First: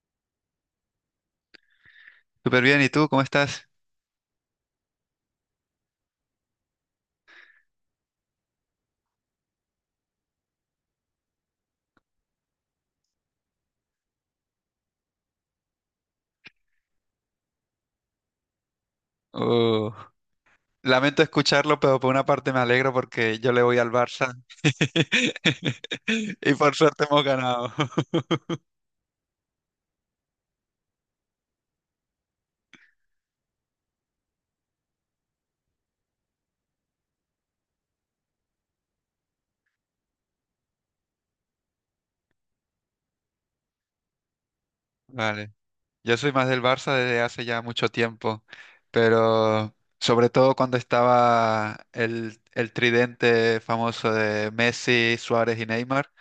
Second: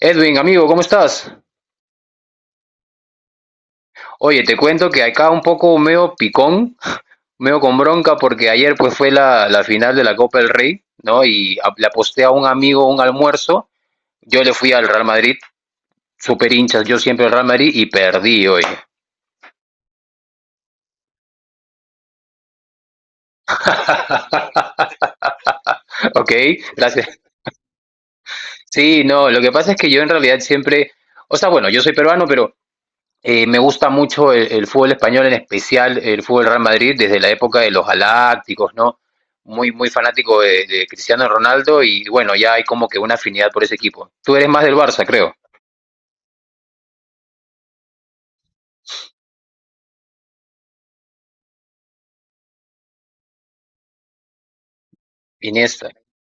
Edwin, amigo, ¿cómo estás? Súper bien, ¿y tú cómo estás? Oye, te cuento que acá un poco meo picón, meo con bronca porque ayer pues fue la final de la Copa del Rey, ¿no? Le aposté a un amigo un almuerzo, yo le fui al Real Madrid, super hinchas, yo siempre al Real Madrid y perdí hoy. Uh, Lamento escucharlo, pero por una parte me alegro porque yo le voy al Barça Ok, y por suerte gracias. hemos ganado. Sí, no, lo que pasa es que yo en realidad siempre, o sea, bueno, yo soy peruano, pero me gusta mucho el fútbol español, en especial el fútbol Real Madrid, desde la época de los galácticos, ¿no? Muy, muy fanático de Cristiano Ronaldo y bueno, ya hay como que una afinidad por ese equipo. Tú eres más del Barça, creo. Vale, yo soy más del Barça desde hace ya mucho tiempo, pero sobre todo cuando estaba el tridente famoso de Messi, Suárez y Iniesta. Neymar.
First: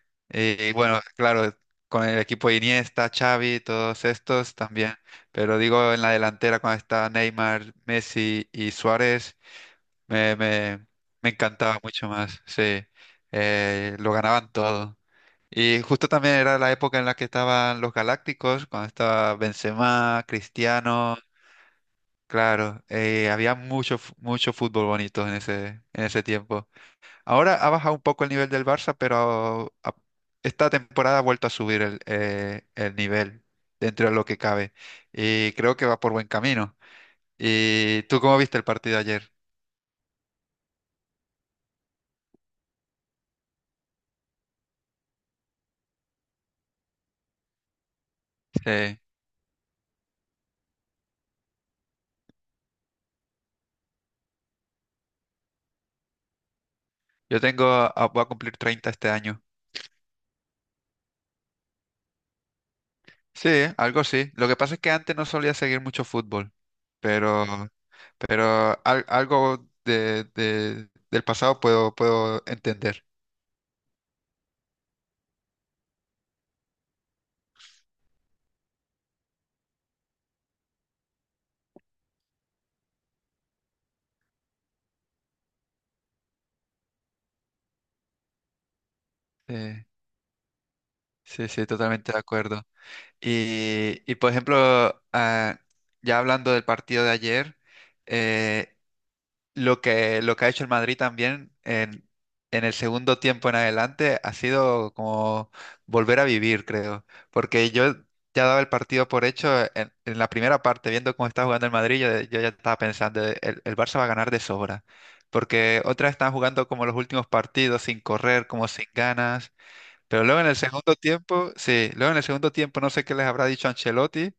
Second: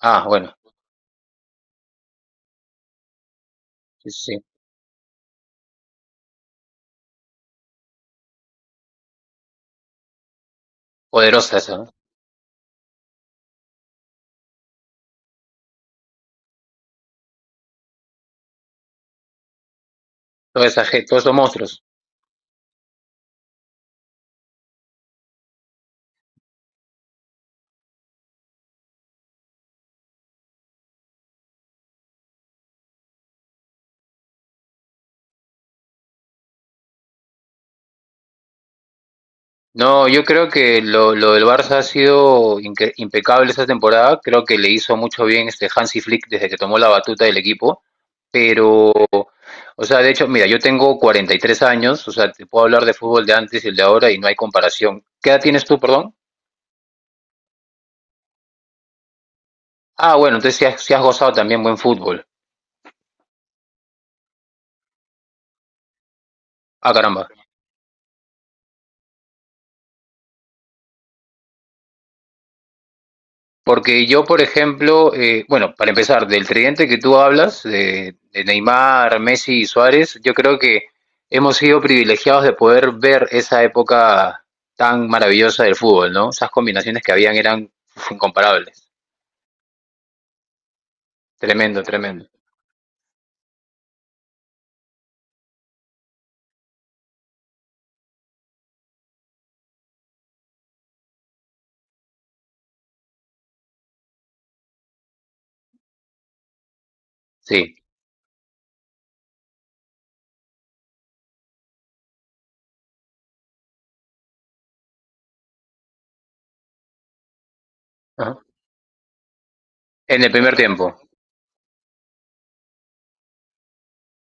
Ah, bueno, Y bueno, claro, con el equipo de Iniesta, Xavi, todos sí, sí. estos también, pero digo en la delantera cuando está Neymar, Messi y Suárez. Me, me, me Poderosa esa, encantaba ¿no? mucho más, sí. Lo ganaban todo. Y justo también era la época en la que estaban los Galácticos, cuando estaba Benzema, Cristiano, Todos esos monstruos. claro, había mucho fútbol bonito en ese tiempo. Ahora ha bajado un poco el nivel del Barça, pero esta temporada ha vuelto a subir el nivel dentro de lo que cabe. Y creo que va por buen camino. ¿Y tú cómo viste el partido ayer? No, yo creo que lo del Barça ha sido impecable esta temporada. Creo que le hizo mucho bien este Hansi Flick desde que tomó la batuta del equipo. Pero, Sí. o sea, de hecho, mira, yo tengo 43 años, o sea, te puedo hablar de fútbol de antes y el de ahora y no hay comparación. ¿Qué edad tienes tú, perdón? Voy a cumplir 30 este año. Ah, bueno, entonces sí has gozado también buen fútbol. Sí, algo así. Lo que pasa es que antes no solía seguir mucho fútbol, Ah, caramba. pero, algo del pasado puedo entender. Porque yo, por ejemplo, bueno, para empezar, del tridente que tú hablas, de Neymar, Messi y Suárez, yo creo que hemos sido privilegiados de poder ver esa época tan maravillosa del fútbol, ¿no? Esas combinaciones que habían eran uf, incomparables. Sí, sí, sí, Tremendo, totalmente de tremendo. acuerdo. Y por ejemplo, ya hablando del partido de ayer, eh, lo que ha hecho el Madrid también en, el segundo tiempo en adelante ha sido como volver a vivir, creo. Porque Sí. yo ya daba el partido por hecho en la primera parte, viendo cómo estaba jugando el Madrid, yo ya estaba pensando, el Barça va a ganar de sobra. Porque otra vez están jugando como los últimos partidos, sin Ajá. correr, como sin ganas. En Pero el luego en primer el tiempo. segundo tiempo, sí, luego en el segundo tiempo no sé qué les habrá dicho Ancelotti.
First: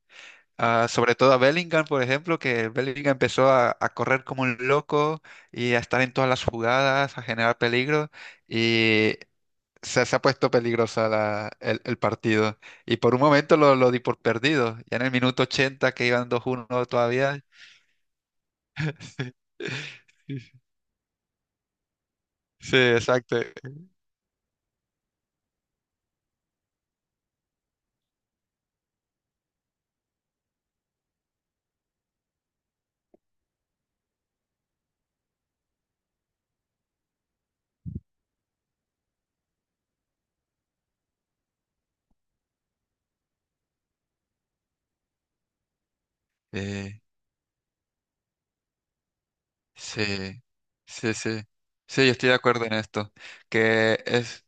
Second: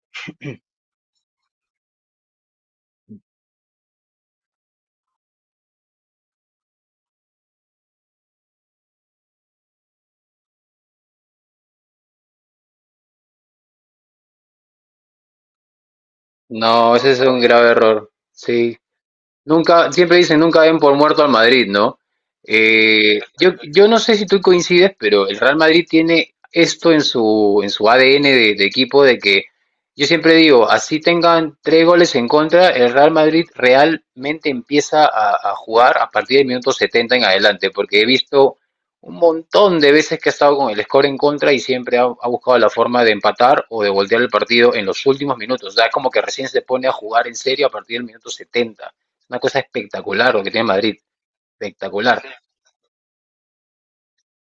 Ah, sobre todo a Bellingham, por ejemplo, que Bellingham empezó a correr como un loco y a estar en todas las jugadas, a generar peligro y se ha puesto peligrosa el partido. Y por un momento lo di por perdido. Ya en el minuto 80, que iban 2-1 No, ese es un todavía. grave error. Sí. Nunca, siempre dicen Sí, nunca ven por muerto al Madrid, ¿no? sí, exacto. yo no sé si tú coincides, pero el Real Madrid tiene esto en su ADN de equipo de que yo siempre digo, así tengan tres goles en contra, el Real Madrid realmente empieza a jugar a partir del minuto 70 en adelante, porque he visto un montón de veces que ha estado con el score en contra y siempre ha buscado la forma de empatar o de voltear el partido en los últimos minutos. O sea, es como que recién se pone a Eh, jugar en serio a partir del minuto 70. Una cosa espectacular lo Sí, que tiene Madrid. sí, sí. Sí, yo Espectacular. estoy de acuerdo en esto. Que es,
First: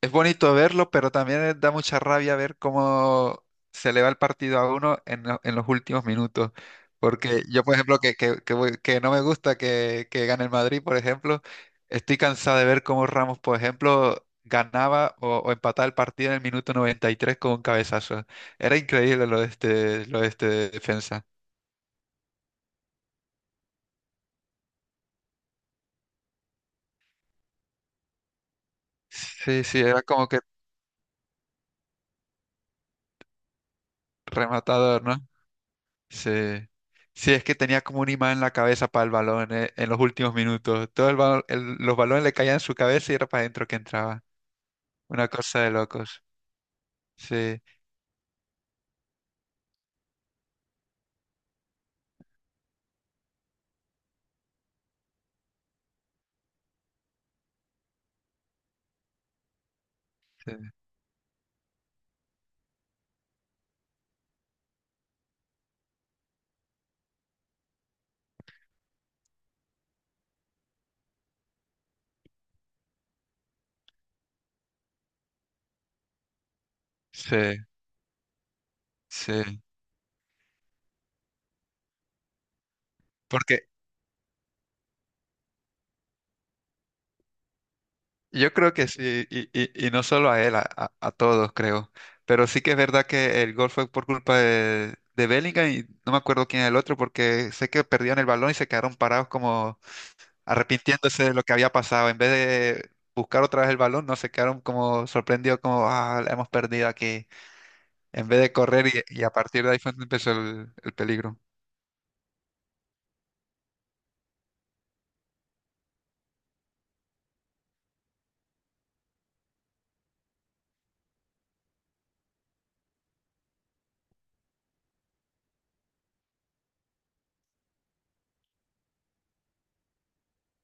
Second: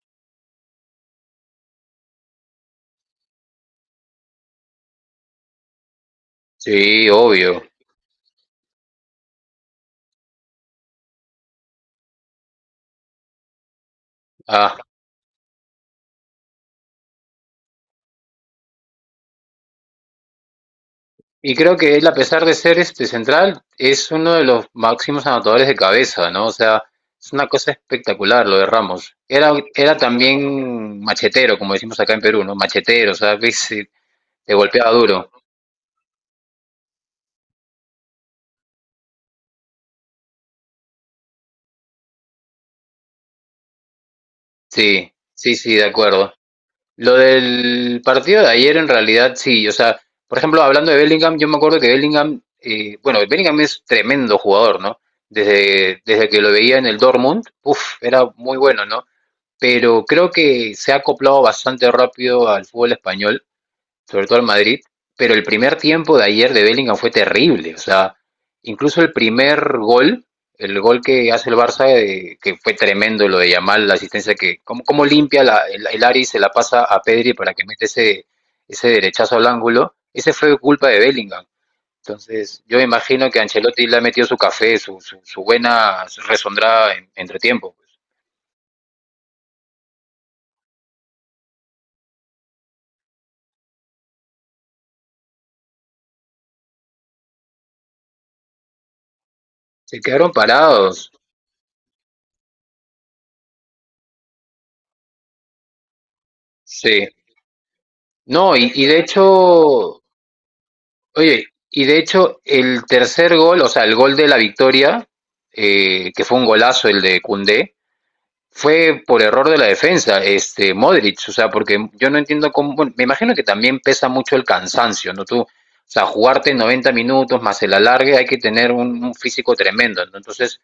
es bonito verlo, pero también da mucha rabia ver cómo se le va el partido a uno en los últimos minutos. Sí, Porque obvio. yo, por ejemplo, que no me gusta que gane el Madrid, por ejemplo, estoy cansado de ver cómo Ramos, por ejemplo, Ah, ganaba o empataba el partido en el minuto 93 con un cabezazo. Era increíble lo de este defensa. y creo que él, a pesar de ser este central, es uno de los máximos anotadores de cabeza, ¿no? O sea, es una cosa espectacular lo de Ramos. Era, Sí, sí, era era como que también machetero, como decimos acá en Perú, ¿no? Machetero, o sea, que te golpeaba rematador, ¿no? duro. Sí. Sí, es que tenía como un imán en la cabeza para el balón, en los últimos minutos. Todo el balón, los balones le caían en su cabeza y era para adentro que entraba. Sí, Una sí, cosa de sí, de locos. acuerdo. Lo Sí, del partido de ayer en realidad sí, o sea, por ejemplo, hablando de Bellingham, yo me acuerdo que Bellingham, bueno, Bellingham es tremendo jugador, ¿no? Desde que lo veía en el Dortmund, era muy bueno, ¿no? Pero creo sí, que se ha acoplado bastante rápido al fútbol español sobre todo al Madrid, pero el primer tiempo de ayer de Bellingham fue terrible, o sea, incluso el primer gol, el gol que hace el Barça, que fue tremendo lo de Yamal, la asistencia que, cómo limpia el Ari se la pasa a Pedri sí, para que mete ese derechazo al sí. ángulo, ese fue culpa de Bellingham. Entonces, yo me imagino que Porque Ancelotti le ha metido su café, su buena resondrada entre tiempo, pues. yo creo que sí, y, y no solo a él, a todos creo. Pero sí que es verdad que el gol fue por culpa de Bellingham y no me acuerdo quién es el otro, porque sé que perdían el balón y se quedaron parados como Se quedaron parados. arrepintiéndose de lo que había pasado. En vez de buscar otra vez el balón, no se quedaron como sorprendidos, como, ah, la hemos perdido Sí. aquí. En vez de No, y correr de y a partir de ahí fue hecho, donde empezó el peligro. oye, y de hecho, el tercer gol, o sea, el gol de la victoria, que fue un golazo el de Cundé, fue por error de la defensa, este Modric, o sea, porque yo no entiendo cómo, bueno, me imagino que también pesa mucho el cansancio, ¿no? Tú, o sea, jugarte 90 minutos más el alargue, hay que tener un físico tremendo, ¿no? Entonces,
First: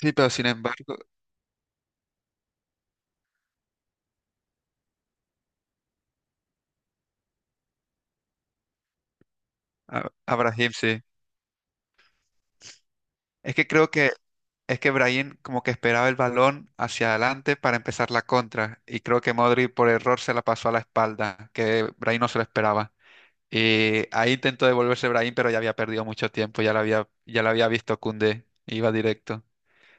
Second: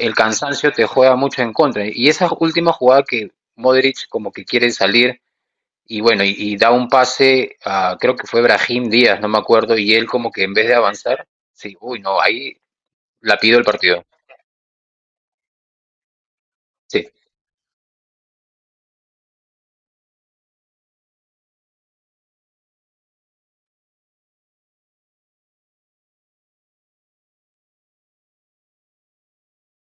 Sí, pero sin cansancio te embargo, juega mucho en contra. Y esa última jugada que Modric como que quiere salir y bueno, y da un pase a, creo que fue Brahim Díaz, no me acuerdo, y él a, como a que en vez Brahim de sí. avanzar, sí, uy, no, ahí la Es pido el que creo partido, que, es que Brahim como que esperaba el balón sí, hacia adelante para empezar la contra. Y creo que Modric por error se la pasó a la espalda, que Brahim no se lo esperaba. Y ahí intentó devolverse Brahim, pero ya había perdido mucho tiempo, ya la había visto Koundé, iba directo.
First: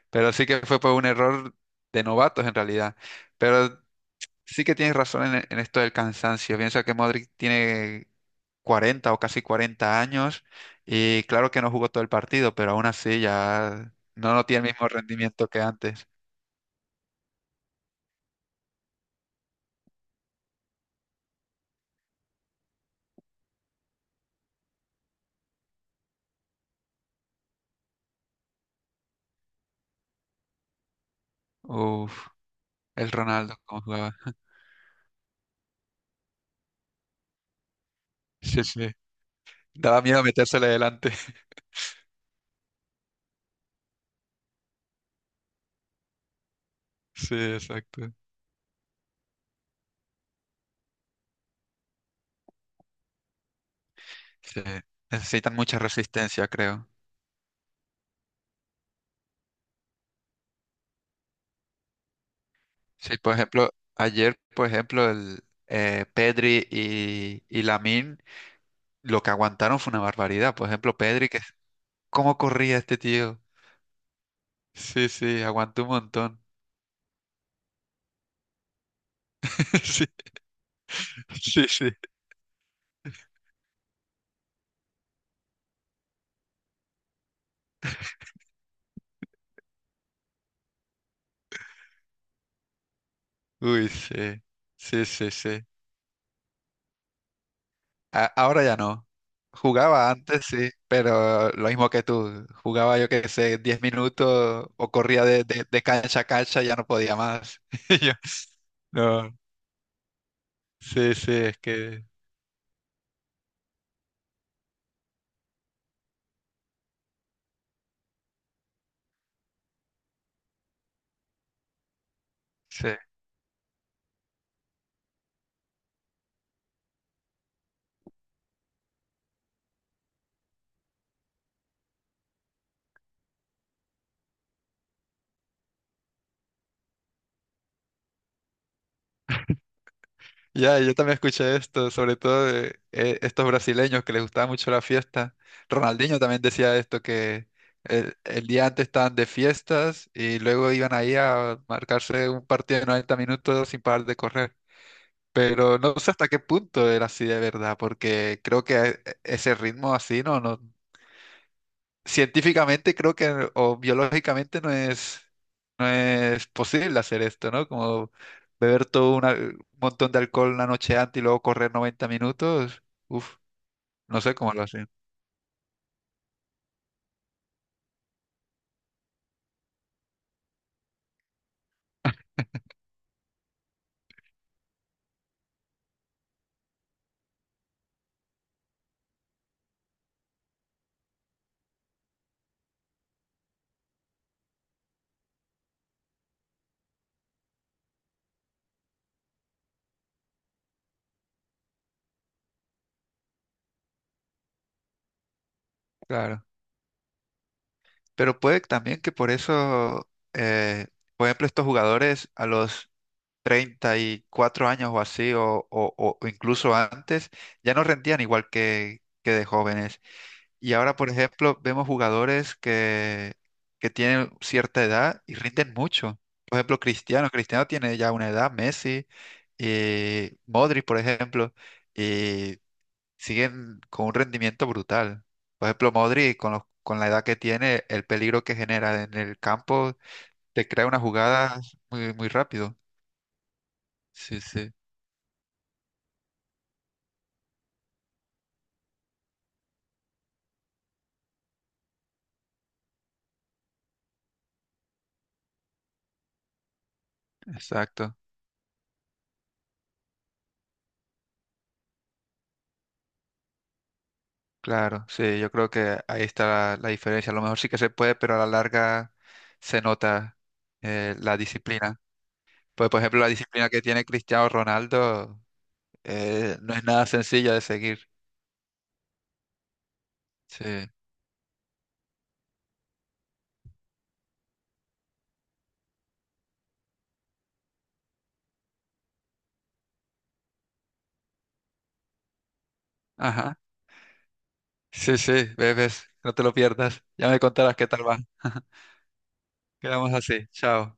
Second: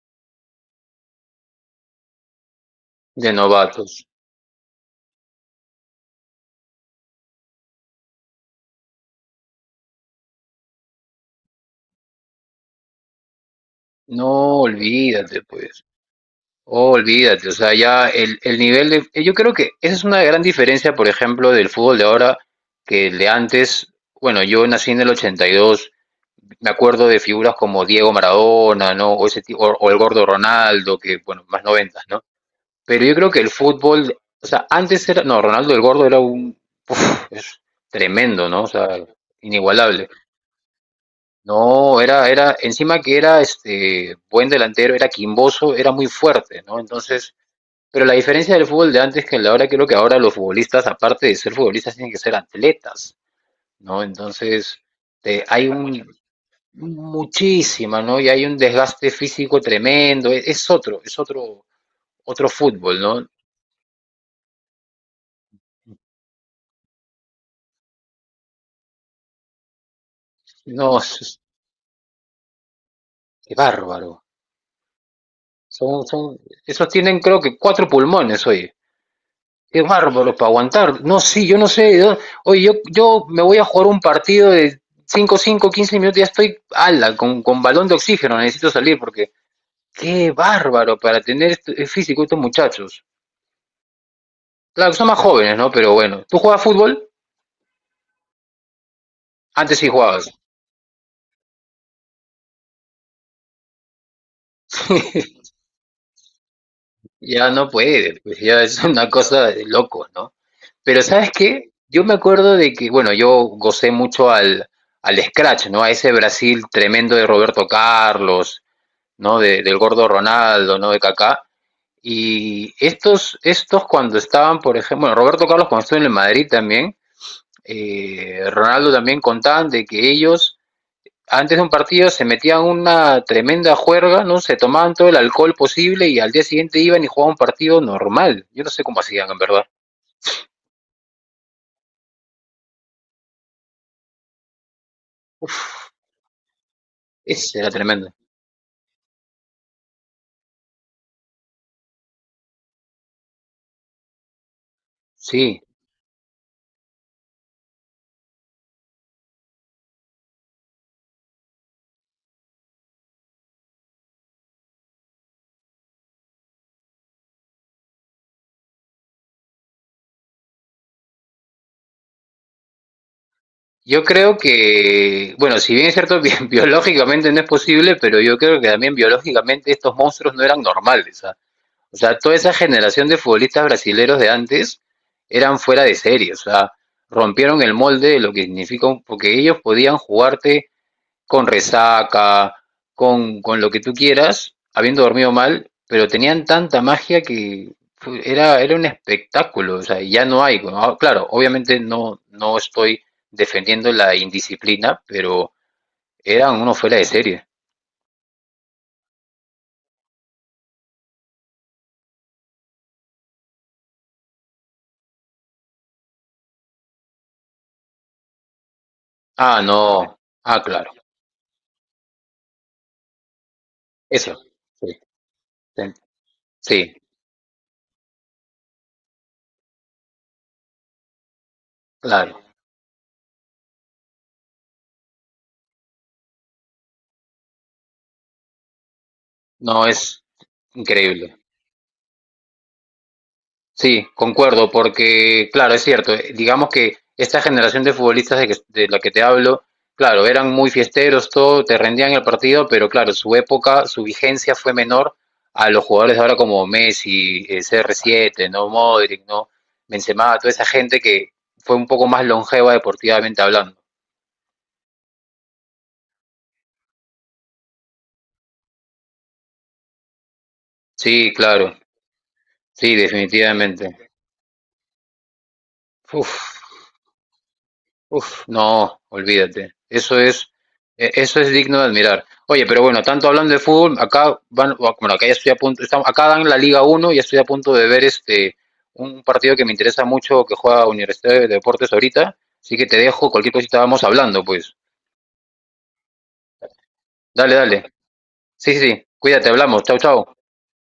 Pero sí que fue por un error de novatos en realidad. de Pero novatos. sí que tienes razón en esto del cansancio. Piensa que Modric tiene 40 o casi 40 años y claro que no jugó todo el partido, pero aún así ya No, no tiene el mismo olvídate, rendimiento que pues, antes. olvídate, o sea, ya el nivel de... Yo creo que esa es una gran diferencia, por ejemplo, del fútbol de ahora que el de antes. Bueno, yo nací en el 82, me acuerdo de figuras como Diego Maradona, ¿no? O, ese tipo, o el gordo Ronaldo, que, bueno, más noventas, ¿no? Uf, Pero el yo creo que el Ronaldo, cómo jugaba. fútbol, o sea, antes era, no, Ronaldo el Gordo era es tremendo, ¿no? Sí, O sea, sí. Daba inigualable. miedo metérsele delante. No, era, encima que era este buen delantero, era quimboso, era muy fuerte, ¿no? Entonces, Sí, pero la exacto. diferencia del fútbol de antes que el de ahora, creo que ahora los futbolistas, aparte de ser futbolistas, tienen que ser atletas, ¿no? Sí. Entonces, Necesitan hay mucha un resistencia, creo. muchísima, ¿no? Y hay un desgaste físico tremendo, otro fútbol, Sí, ¿no? por ejemplo, ayer, por ejemplo, el Pedri y Lamine, lo que aguantaron fue una barbaridad. Por ejemplo, No, Pedri, que cómo corría este tío. ¡qué bárbaro! Sí, sí, aguantó un Son, montón. esos tienen creo que cuatro pulmones, oye. ¡Qué bárbaro para aguantar! No, sí, yo Sí, no sí, sí. sé. Oye, yo me voy a jugar un partido de 5 5 15 minutos, ya estoy ala, con balón de oxígeno, necesito salir porque... ¡Qué bárbaro para tener el físico estos muchachos! Uy, sí. Claro, Sí, son más sí, jóvenes, sí. ¿no? Pero bueno, ¿tú juegas fútbol? Ahora ya no. Antes sí Jugaba jugabas. antes, sí, pero lo mismo que tú. Jugaba, yo qué sé, 10 minutos, o corría de cancha a cancha, ya no podía Ya más. no Yo, puede, pues ya es una no. cosa de loco, ¿no? Pero Sí, ¿sabes sí, es qué? Yo que. me acuerdo de que, bueno, yo gocé mucho al Scratch, ¿no? A ese Brasil tremendo de Roberto Carlos, ¿no? Del gordo Ronaldo, ¿no? De Kaká. Y Sí. estos cuando estaban, por ejemplo, bueno, Roberto Carlos cuando estuvo en el Madrid también, Ronaldo también contaban de que ellos antes de un partido se metían una tremenda juerga, ¿no? Se tomaban todo el alcohol posible y al día siguiente iban y jugaban un partido normal. Yo no sé cómo hacían, en verdad. Ya, yo también escuché esto, sobre todo de, estos brasileños que les gustaba mucho la fiesta. Uf, Ronaldinho también decía esto, que ese era tremendo. el día antes estaban de fiestas y luego iban ahí a marcarse un partido de 90 minutos sin parar de correr. Sí. Pero no sé hasta qué punto era así de verdad, porque creo que ese ritmo así no, no, científicamente creo que, o biológicamente no es posible hacer esto, ¿no? Como beber todo un montón de alcohol la noche antes y luego correr 90 minutos. Uf, Yo no sé creo cómo lo hacen. que, bueno, si bien es cierto, biológicamente no es posible, pero yo creo que también biológicamente estos monstruos no eran normales. ¿Ah? O sea, toda esa generación de futbolistas brasileros de antes eran fuera de serie. O sea, rompieron el molde de lo que significa, porque ellos podían jugarte con resaca, con lo que tú quieras, habiendo dormido mal, pero tenían tanta magia que era un espectáculo, o sea, ya no hay. ¿No? Ah, claro, obviamente no estoy defendiendo la indisciplina, pero Claro. eran uno fuera de serie. Pero puede también que por eso, eh, por ejemplo, estos jugadores a los 34 años o así, o incluso antes, ya no rendían igual que de Ah, jóvenes. no, ah, Y claro, ahora, por ejemplo, vemos jugadores que tienen eso, cierta sí, edad y rinden mucho. Por ejemplo, sí, Cristiano. Cristiano tiene ya una edad, Messi, y Modric, por ejemplo, claro, y siguen con un rendimiento brutal. Por ejemplo, Modric, con con la edad que tiene, el peligro que genera en el no campo, es te crea una increíble. jugada muy, muy rápido. Sí, Sí, concuerdo, sí, porque claro, es cierto, digamos que esta generación de futbolistas de la que te hablo, claro, eran muy fiesteros, todo, te rendían el partido, pero claro, su época, su vigencia fue menor a los jugadores de ahora como Messi, exacto. CR7, ¿no? Modric, ¿no? Benzema, toda esa gente que fue un poco más longeva deportivamente hablando. Claro, sí, yo creo que ahí está la diferencia. A lo mejor sí que se puede, pero a la larga se nota, Sí, la claro, disciplina. Pues, sí, por ejemplo, la disciplina que tiene definitivamente. Cristiano Ronaldo, Uf. No es nada sencilla de seguir. Uf, no, olvídate. Eso es, Sí, eso es digno de admirar. Oye, pero bueno, tanto hablando de fútbol, acá van, bueno, acá ya estoy a punto, estamos, acá dan la Liga Uno y estoy a punto de ver este un partido que me interesa mucho que juega Universidad de Deportes ahorita, así que te dejo, cualquier ajá. cosita vamos hablando, pues. Sí, sí, bebés, no te lo pierdas. Ya me Dale, contarás qué dale. tal va. Sí, sí, sí. Cuídate, hablamos. Chau, Quedamos chau. así, chao.